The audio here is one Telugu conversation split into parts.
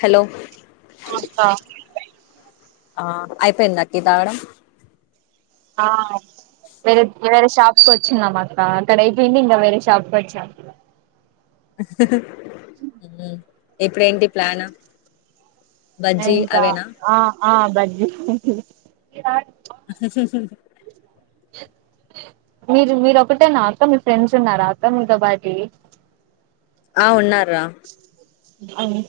హలో నమస్తా [unintelligible] ఆ అయిపోయింద అక్కీ తాగడం ఆ వేరే వేరే షాప్కు వచ్చినం అక్క అక్కడ అయిపోయింది ఇంగా వేరే షాప్కి వచ్చాం ఇప్పుడేంటి ప్లాను ఎంతా ఆ ఆ బజ్జి మీరు మీరు ఒకటేనా అక్క మీ ఫ్రెండ్స్ ఉన్నారు అక్క మీతో పాటి ఆ ఉన్నారు రా అవును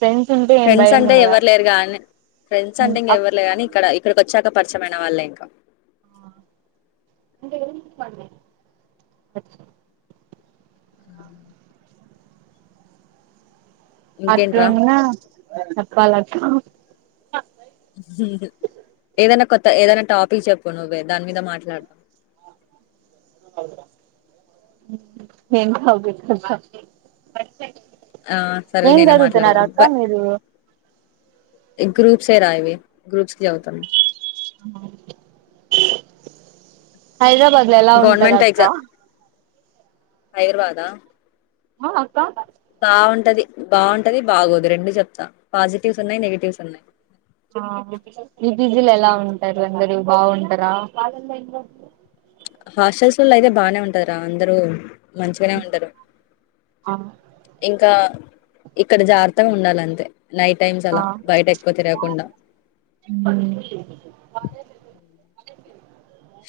ఫ్రెండ్స్ అంటే ఎవ్వరు లేరు కానీ ఫ్రెండ్స్ అంటే ఇంగా ఎవరులేరు కానీ ఇక్కడ ఇక్కడికి వచ్చాక పరిచమైన వాళ్ళే ఇంకా ఇంకా ఏం హ [inaudible] ఇంకేంట్రా అట్లున్న చెప్పాల అక్క ఏదైనా కొత్త ఏదైనా టాపిక్ చెప్పు నువ్వే దాని మీద మాట్లాడదాం ఏం టాపిక్ అక్క ఆ సరే నేనే మాట్లాడదాం అక్క బ మీరు గ్రూప్సే రా ఇవి గ్రూప్స్కి చదుతాం హైద బాదులో ఎలా ఉంటది అక్క హైదరాబాద ఆ అక్క బాగుంటది బాగుంటది బాగోదు రెండు చెప్తా పాజిటివ్స్ ఉన్నాయి నెగిటివ్స్ ఉన్నాయి మీ పీజీల ఎలా ఉంటారు అందరూ బాగుంటారా హాస్టల్స్ లల్లా అయితే బాగానే ఉంటది రా అందరు మంచిగానే ఉంటారు ఆ ఇంకా ఇక్కడ జారుత్తగా ఉండాలంతే నైట్ టైమ్స్ ఆ అలా బయట ఎక్కువ తిరగకుండా మ్మ్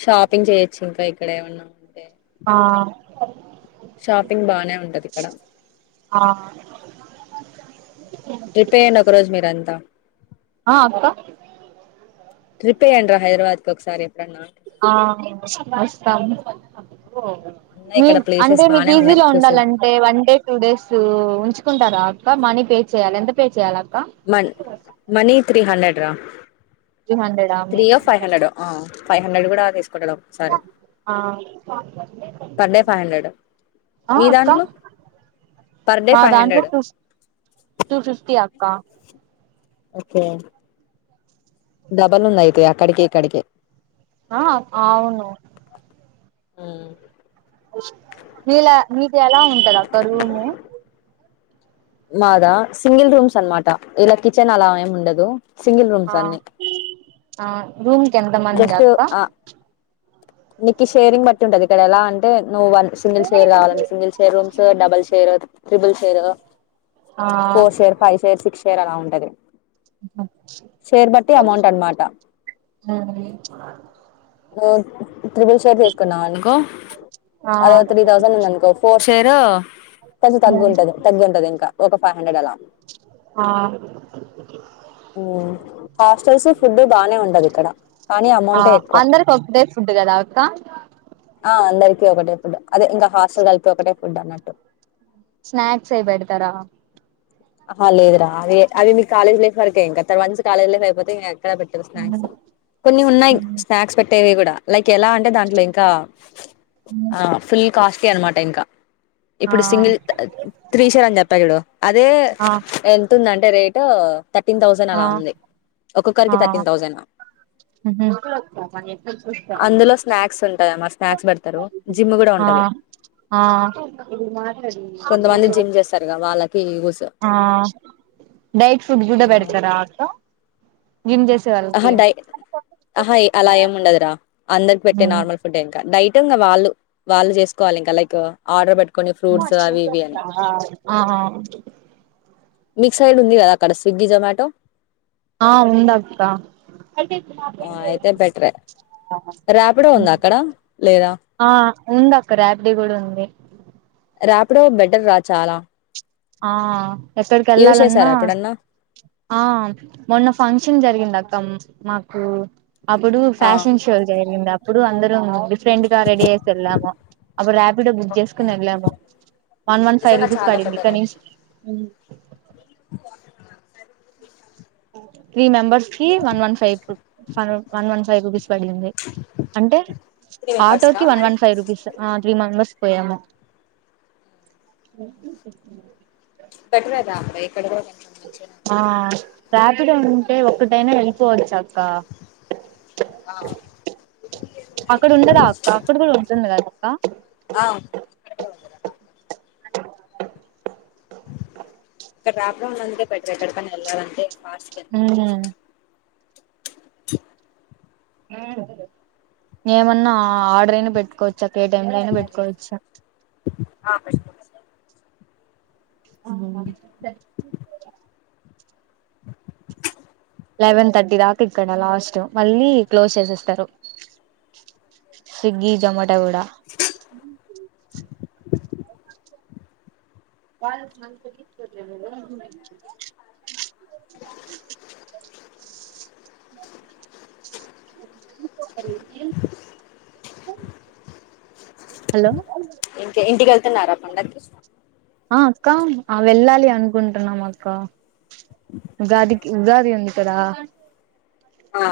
షాపింగ్ చేయొచ్చు ఇంకా ఇక్కడ ఏమన్నా ఉంటే ఆ షాపింగ్ బానే ఉంటది ఇక్కడ ఆ ట్రిప్ వేయండి ఒక రోజు మీరంతా ఆ అక్క ట్రిప్ వెయ్యండరా హైదరాబాద్ కు ఒకసారి ఎప్పుడన్నా అంటున్నా. ఆ వస్తాను అప్ ఉన్నాయి మీ ఇక్కడ ప్లేసెస్ అంటే మీ బానే ఉన్నాయి బిజీలో చూసే ఉండాలంటే వన్ డే టూ డేస్ ఉంచు కుంటార అక్క మనీ పే చేయాలి ఎంత పే చేయాల మన్ మనీ త్రీ హండ్రెడ్ డ్ర త్రీ హండ్రెడ్ త్రీ ఓ ఫైవ్ హండ్రెడ్ ఓ ఆ ఫైవ్ హండ్రెడ్ కూడా తీసుకుంటడు ఒక్కొక్కసారి పర్ డే ఫైవ్ హండ్రెడ్ ఆ మీ అక్క దాంట్లో పర్ డే మా ఫైవ్ దాంట్లో హండ్రెడ్ టూ ఫిఫ్టీ యా క ఓకే డబల్ ఉన్ను అయితయా కడికే కడికే అ ఆవును ఆ నీలా నీకుఎలా ఉంటది అక్క రూము మాదా సింగిల్ రూమ్స్ అనమాట ఇలా కిచెన్ అలా ఏమి ఉండదు సింగిల్ రూమ్స్ ఆ అన్ని ఆ రూమ్ కు ఎంత మంది అక్క నికి షేరింగ్ బట్టి ఉంటది ఇక్కడ ఎలా అంటే నువ్వు వన్ సింగిల్ షేర్ కావాలంటే single share rooms double share triple share ఆ four share five share six పేరు అలా ఉంటది షేర్ బట్టి అమౌంట్ అనమాట నోన్లీ నోను ట్రిబుల్ షేర్ తీసుకున్నాం అనుకో ఆ అదో త్రీ థౌసండ్ ఉంది అనుకో ఫోర్ షేర్ కొంచం తగ్గుంటది తగ్గుంటంది ఇంకా ఒక ఫైవ్ హండ్రెడ్ అలా ఆ ఉ హాస్టల్స్ ఫుడ్ బానే ఉండదు ఇక్కడ కానీ అమౌంటే ఎక్కువ ప్పుడే ఫుడ్ కదా అక్క ఆ అందరికి ఒకటే ఫుడ్ అదే ఇంకా హాస్టల్ వాళ్లకి ఒకటే ఫుడ్ అన్నట్టు స్నాక్స్ అయి బేడతారా అ లేదురా అవి అవి మీ కాలేజ్ లైఫ్ వరకే ఇంకా వన్స్ కాలేజ్ లైఫ్ అయిపోతే ఇం కదా పెట్టదు స్నాక్స్ కొన్ని ఉన్నాయి స్నాక్స్ పె తేవీ కూడా లైక్ ఎలా అంటే దాంట్లో ఇంకా ఆ ఫుల్ కాస్టి అనమాట ఇంకా ఆ ఆ ఇప్పుడు సింగిల్ త్రీ షేర్ అని చెప్పా చూడు అదే ఆ ఎంత ఉంది అండి [unintelligible] థర్టీన్ థౌసండ్ అలా ఆ ఉంది ఆ ఒక్కొక్కరికి థర్టీన్ థౌసండ్ అందులో స్నాక్స్ ఉంటయి మరి స్నాక్స్ పెడతారు జిమ్ కూడా ఉంటది ఆ ఆ కొంతమంది జిమ్ చేస్తారు గా వాళ్ళకి ఆ డైట్ పుడ్ కూడా పేడతారా అక్క జిమ్ చేసే ఆహా వాళ్ళకి డై ఆహా అలా ఏమి ఉండదురా అందరి పెట్టే నార్మల్ ఫుడ్ ఇంకా డైట్ వాళ్ళు వాళ్ళు చేసుకోవాలి ఇకా లైక్ ఆర్డర్ బేట్టి కొన్ని ఫ్రూట్స్ అవి ఇవి అని ఆ ఆ మి సైడ్ ఉంది కదా అక్కడ స్విగ్గీ జమాటో ఆ ఉంది అక్క అయితే బెటరే ర్యాపిడో ఉందా అక్కడ లేదా ఆ ఉంది అక్క ర్యాపిడో కూడా ఉంది రాపిడో బెటర్ రా చాలా ఆ ఎక్కడికి యూజ్ వెళ్ళాలన్నా చేసారా ఎప్పుడన్నా ఆ మొన్న ఫంక్షన్ జరిగింది అక్క నాకు అప్పుడు ఆ ఫ్యాషన్ షో జరిగింది అ ఇప్పుడు అందరూ డిఫరెంట్గా రెడీ చేసి వెళ్ళాము అప్పుడు ర్యాపిడో బుక్ చేసుకుని వెళ్ళాము వన్ వన్ ఫైవ్ నిజంగా రూపీస్ చాలా పడింది better [unintelligible] three members one one five one one five rupees పడింది అంటే త్రీ మెంబర్స్ ఆటో కి కా వన్ వన్ ఫైవ్ రూపీస్ ఆ త్రీ మెంబర్ పోయాము బెటర్ ఎ గా ఇక్కడ కూడా కొంచెం మంచిగానే ఆ రాపిడో ఉంటే ఒక్కటైనా వెళ్ళిపోవచ్చు అక్క ఆ అక్కడ ఉండదా అక్క అక్కడ కూడా ఉంటుంది కదా ఆ ఉంది అక్క అక్కడ రాపడో అందుకే బెటర్ ఎక్కడికనా వెళ్ళాలంటే ఫాస్ట్ గా వెళ్లిపోవచ్చు ఉమ్ ఏమన్నా ఆర్డర్ అయినా పెట్టుకో చక్క ఏ టైమ్ లో అయినా పెట్టుకోవచ్చా ఆ పెట్టుకోవచ్చు హు లెవెన్ థర్టీ దాకా ఇక్కడ లాస్ట్ మళ్ళీ క్లోజ్ చేసేస్తారు స్విగ్గి జొమ టో కూడా అ హలో ఇంకా ఇంటికి వెళ్తున్నారా పండక్కి ఆ అక్క ఆ వెళ్ళాలి అనుకుంటున్నాం అక్క ఉగాదికి ఉగాది ఉంది కదా ఆ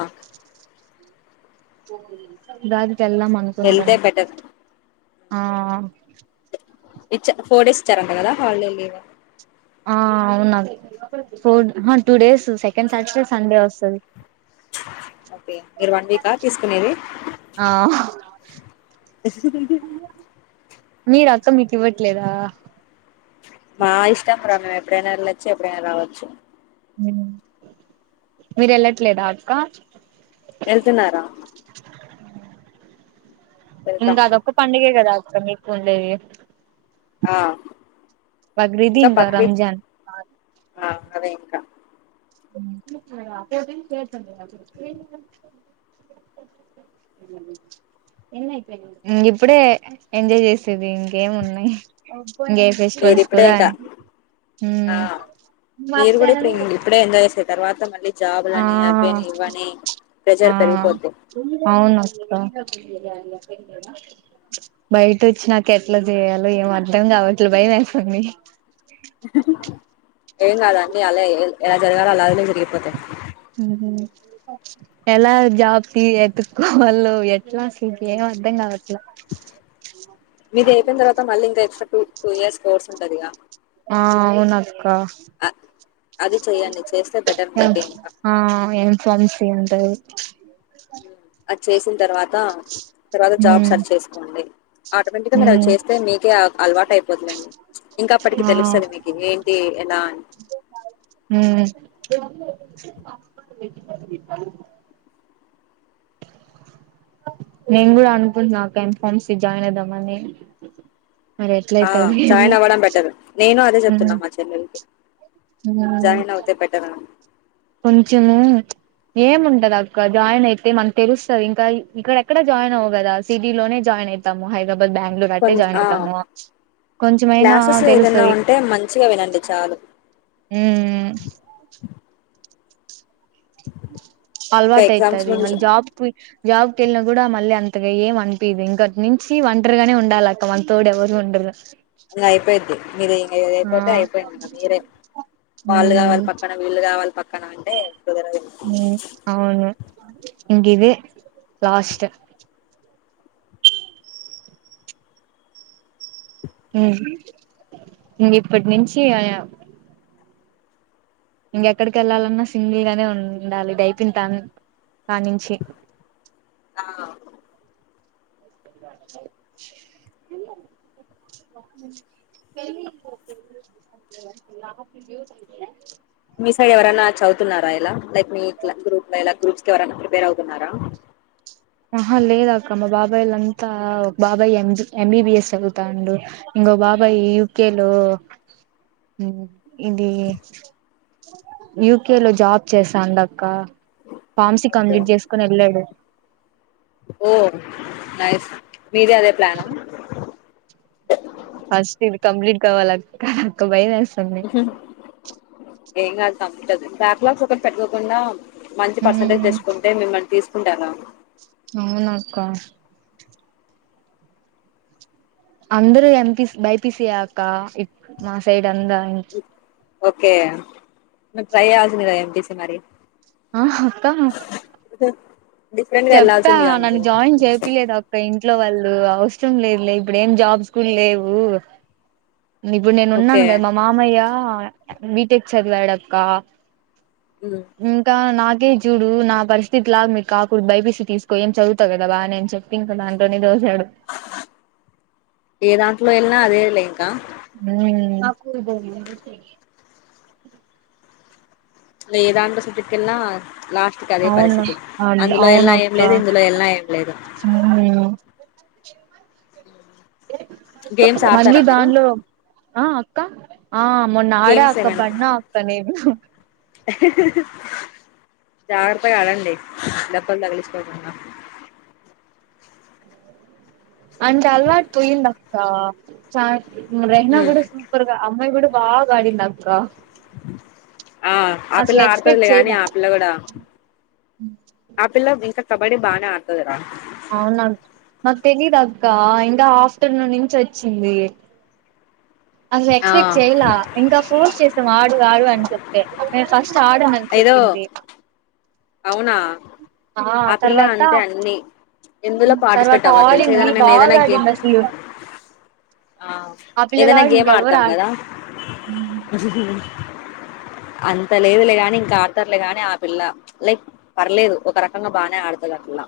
ఉగాద్ వెళ్ళాదం అనుకుంటున్నా వెళ్తే బెటర్ ఆ ఇచ్చ ఫోర్ డేస్ ఇచ్చారంట కదా హాలిడే లీవ్ ఆ అవునా ఫోర్ అహ two days second Saturday Sunday వస్తాది ఓకే మీరు వన్ వీకా తీసుకునేది ఆ మీరు అక్క మీకు ఇవ్వట్లేదా మా ఇష్టం రా మేము ఎప్పుడైనా వెళ్ళచ్చు ఎప్పుడైన రావచ్చు హు మీరు వెళ్లట్లేదా అక్క వెళ్తున్నారా వెళ్తాం ఇంగ అదొక్క పండగే కదా క్క మీకు ఉండేది ఆ బక్రిీది ఇంకా రంజన్ ఆ అదే ఇంకా ఇంగిప్పుడే ఎంజాయ్ చేసేది ఇంకేం ఉన్నాయి ఇంగ ఏ ఫెస్టివల్స్ మీరిప్పుడే కూడా ఇంకా ఆ హు మీరు కూడా ఇప్పుడు ఇప్పుడే ఎంజాయ్ చేసే తర్వాత మళ్ళీ ఆ జాబులని అవ్వని ఇవ్వని ప్రెజర్ అ పెరిగిపోద్ది అవునక్కా బయట వచ్చి నాకేట్లా చేయాలో ఏం అర్థం కావట్లే భయం వేస్తుంది హు హు ఏం కాదండీ అలా ఎలా జరగాలో అలాగ జరిగిపోతాయి. హు ఎలా జాబ్ తీ ఎతుక్కోవాలో ఎట్లా అసలు ఏం అర్ధం కావట్లా. ఇది అయిన తర్వాత మళ్ళ ఇంకా extra two two years course ఉంటది ఇక. ఆ అ అక్కా అది చెయ్యండి చేస్తే బెటర్ మీకే ఇంకా ఆ ఏం [unintelligible] ఉంటాయి [inaudible] అది చేసిన తర్వాత తర్వాత జాబ్ ఉమ్ సర్చ్ చేసుకోండి ఆటోమేటిగ్గా మనము ఉమ్ చేస్తే మీకే అలవాటు అయిపోతుందండి ఇంకా అప్పటికి ఆ తెలుస్తుంది మీకు ఏంటి ఎలా అని. ఉమ్ [unintelligible] నేను కూడా అనుకుంటున్నా అక్కా ఎం ఫార్మసి జాయిన్ అయిదామని. మరి ఆ ఎట్లయితదో ఏమో జాయిన్ అవ్వడం బెటర్ నేను అదే ఉమ్ చెప్తున్నా మా చెల్లలకి. జాయిన్ అవుతే బెటర్ కొంచము ఏముంటది అక్క జాయిన్ అయితే మనకు తెలుస్తాది ఇంకా ఇక్కడ ఎక్కడ జాయిన్ అవము కదా సిటీలోనే జాయిన్ అవుతాము హై బాద్ బెంగళూరు అట్టే కొంచ జాయిన్ ఆ అవుతాము కొంచమైనా క్లాసెస్ ఏదన్నా తెలుస్తది ఉంటే మంచిగా వినండి చాలు హు హు. ఇంకా అలవాటు ఎగ్జామ్స్ అయితయిి ముందు అళ్ చ జాపు. జాబ్కి వెళ్ళినా కూడా మళ్ళీ అంతగా ఏం అనిపిది ఇంకోటి నుంచి ఒంటరుగానే ఉండాలి అక్క మన తోడు ఎవరు ఉండరు. ఇంకా అయిపోయిద్ది మీరు ఇంకా ఆ ఏదియిపోతే అయిపోయింది ఇకా మీరే వాళ్ళు ఉమ్ కావాలి పక్కన వీళ్ళు కావాలి పక్క. క్కనా అంటే ఇప్పుద హ అవును ఇంగ్ది లాస్ట్ ఇప్పటి నుంచి ఆ ఇంకెక్కడికి వెళ్ళాలన్నా సింగిల్ గానే ఉండాలి ఇది అైపి తాను. కానించి ఆ వెళ్ళి మీసై ఎరన్నా చవుతు ఇలా లైక్ మీట్లా గ్రూప్ లోలా గ్రూప్స్ క ఎవరైనా ప్రిపేర్ అవుతున్నారా. ఆహా లేదక్క మా బాబాయలంతా ఒక బాబాయ్ ఎంబీబిఎస్ వెళ్తాండు ఇంకో బాబాయ యూకేలో ఇది యూకేలో జాబ్ చేసాం అక్క ఫార్మ్సీ ఓకే కంప్లీట్ చేసుకుని వెళ్ళాడు. ఓ నైస్ మీద అదే ప్లానా అస్ ఇది కంప్లీట్ కావాలక్క బయ సడి ఏం కాదు సంం బ్యాక్లాగ్స్ ఒకటి పెట్టుకోకుండా. మంచి పర్సెంటేజ్ తెచ్చుకుంటే మిమ్మల్ని తీసు. ఉంటద అవునాక్క అందరు ఎంపీ బైపిసియా అక్క మా సైడ్ అందా ఓకే ట్రై అవాల్సిందిదా ఎంపిసి మరి ఆ అక్కమ్మా [unintelligible] చెప్తా వెళ్లాల్సిందిగా నన్ను నువ్వు జాయిన్ చేసింది ఆ ఫ్రెండ్ ఇట్లో వాళ్ళు అవసరం లేదు లే ఇప్పుడు ఏం జాబ్స్ కూడా లేవు ఇప్పుడు నేను ఓకే ఉన్నాను కదా మా మామయ్య బీటెక్ చదివాడక్క ఉమ్ ఇంకా నా చూడు నా పరిస్థితి లాగా మీకు కాకు ఇప్పు బైపిసి తీసుకో ఏ చదుతా కదా నే చెప్ప ఇంకా దాట్లోనే ఏ దాంట్లో ఎ అల్ంక హమ్ ఏదాంట సంటకన్నా అవును అ వెళ్ళినా ఏం అవునఅక్క లేదు ఇందులో వెళ్ళినా ఏం లేదు గేమ్స్ మళ్ళీ ఆడతారా మీరు దానిలో ఆ అక్క ఆ మొ నాడే గేమ్స్ అక్క ఏమైనా బన్న అక్క నేను జాగ్రత్త ఆడండి డెబ్బలు తగులిచుకోకుండా అంట అలవాటు పోయిందక్క చ రహనా గ ఉమ్ కూడా సూపర్ అమ్మాయి కూడా బాగా అడిందక్క హ ఆ పిల్ల ఎక్స్పెక్ట్ ఆడుతుదిలే కానీ చేయలే ఆపిల్ల కూడా ఆ పిల్ల ఇంకా కబడ్డీ బానే ఆడతదరా అవునా నాకు తెలీదు అక్క ఇంకా ఆఫ్టర్నూన్ నుంచి వచ్చింది అసలు ఆ ఎక్స్పెక్ట్ చెయలే ఇంకా ఫోన్స్ చేసాం ఆడు ఆడు అని చెప్పి మ ఫస్ట్ ఆడను అని ఏదో చెప్పింది అవునా ఆ పిల్ల అంటే అన్ని ఎందులో తర్వాత పార్టిసిపేట్ అవ్వదు తెలుసు ఆడింది ఏదైనా మేము ఏదైనా బాగా గేమ్ ఆడింది అసలు ఆ ఏదైనా పిల్లలాగా గేమ్ ఇంకెవ్వరు ఆడతాం ఆడ కదా అంత లేదులే గాని ఇంకా ఆడతారులే గాని ఆ పిల్ల లైక్ పర్లేదు ఒక రకంగా బానే ఆడుతుంది ఆ పిల్ల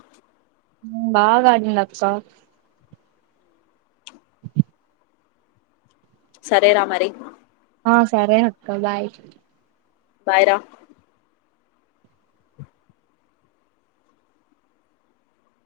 బాగా ఆడింద అక్క సరే రామరి ఆ సరే అక్క బాయ్ బాయ్ రా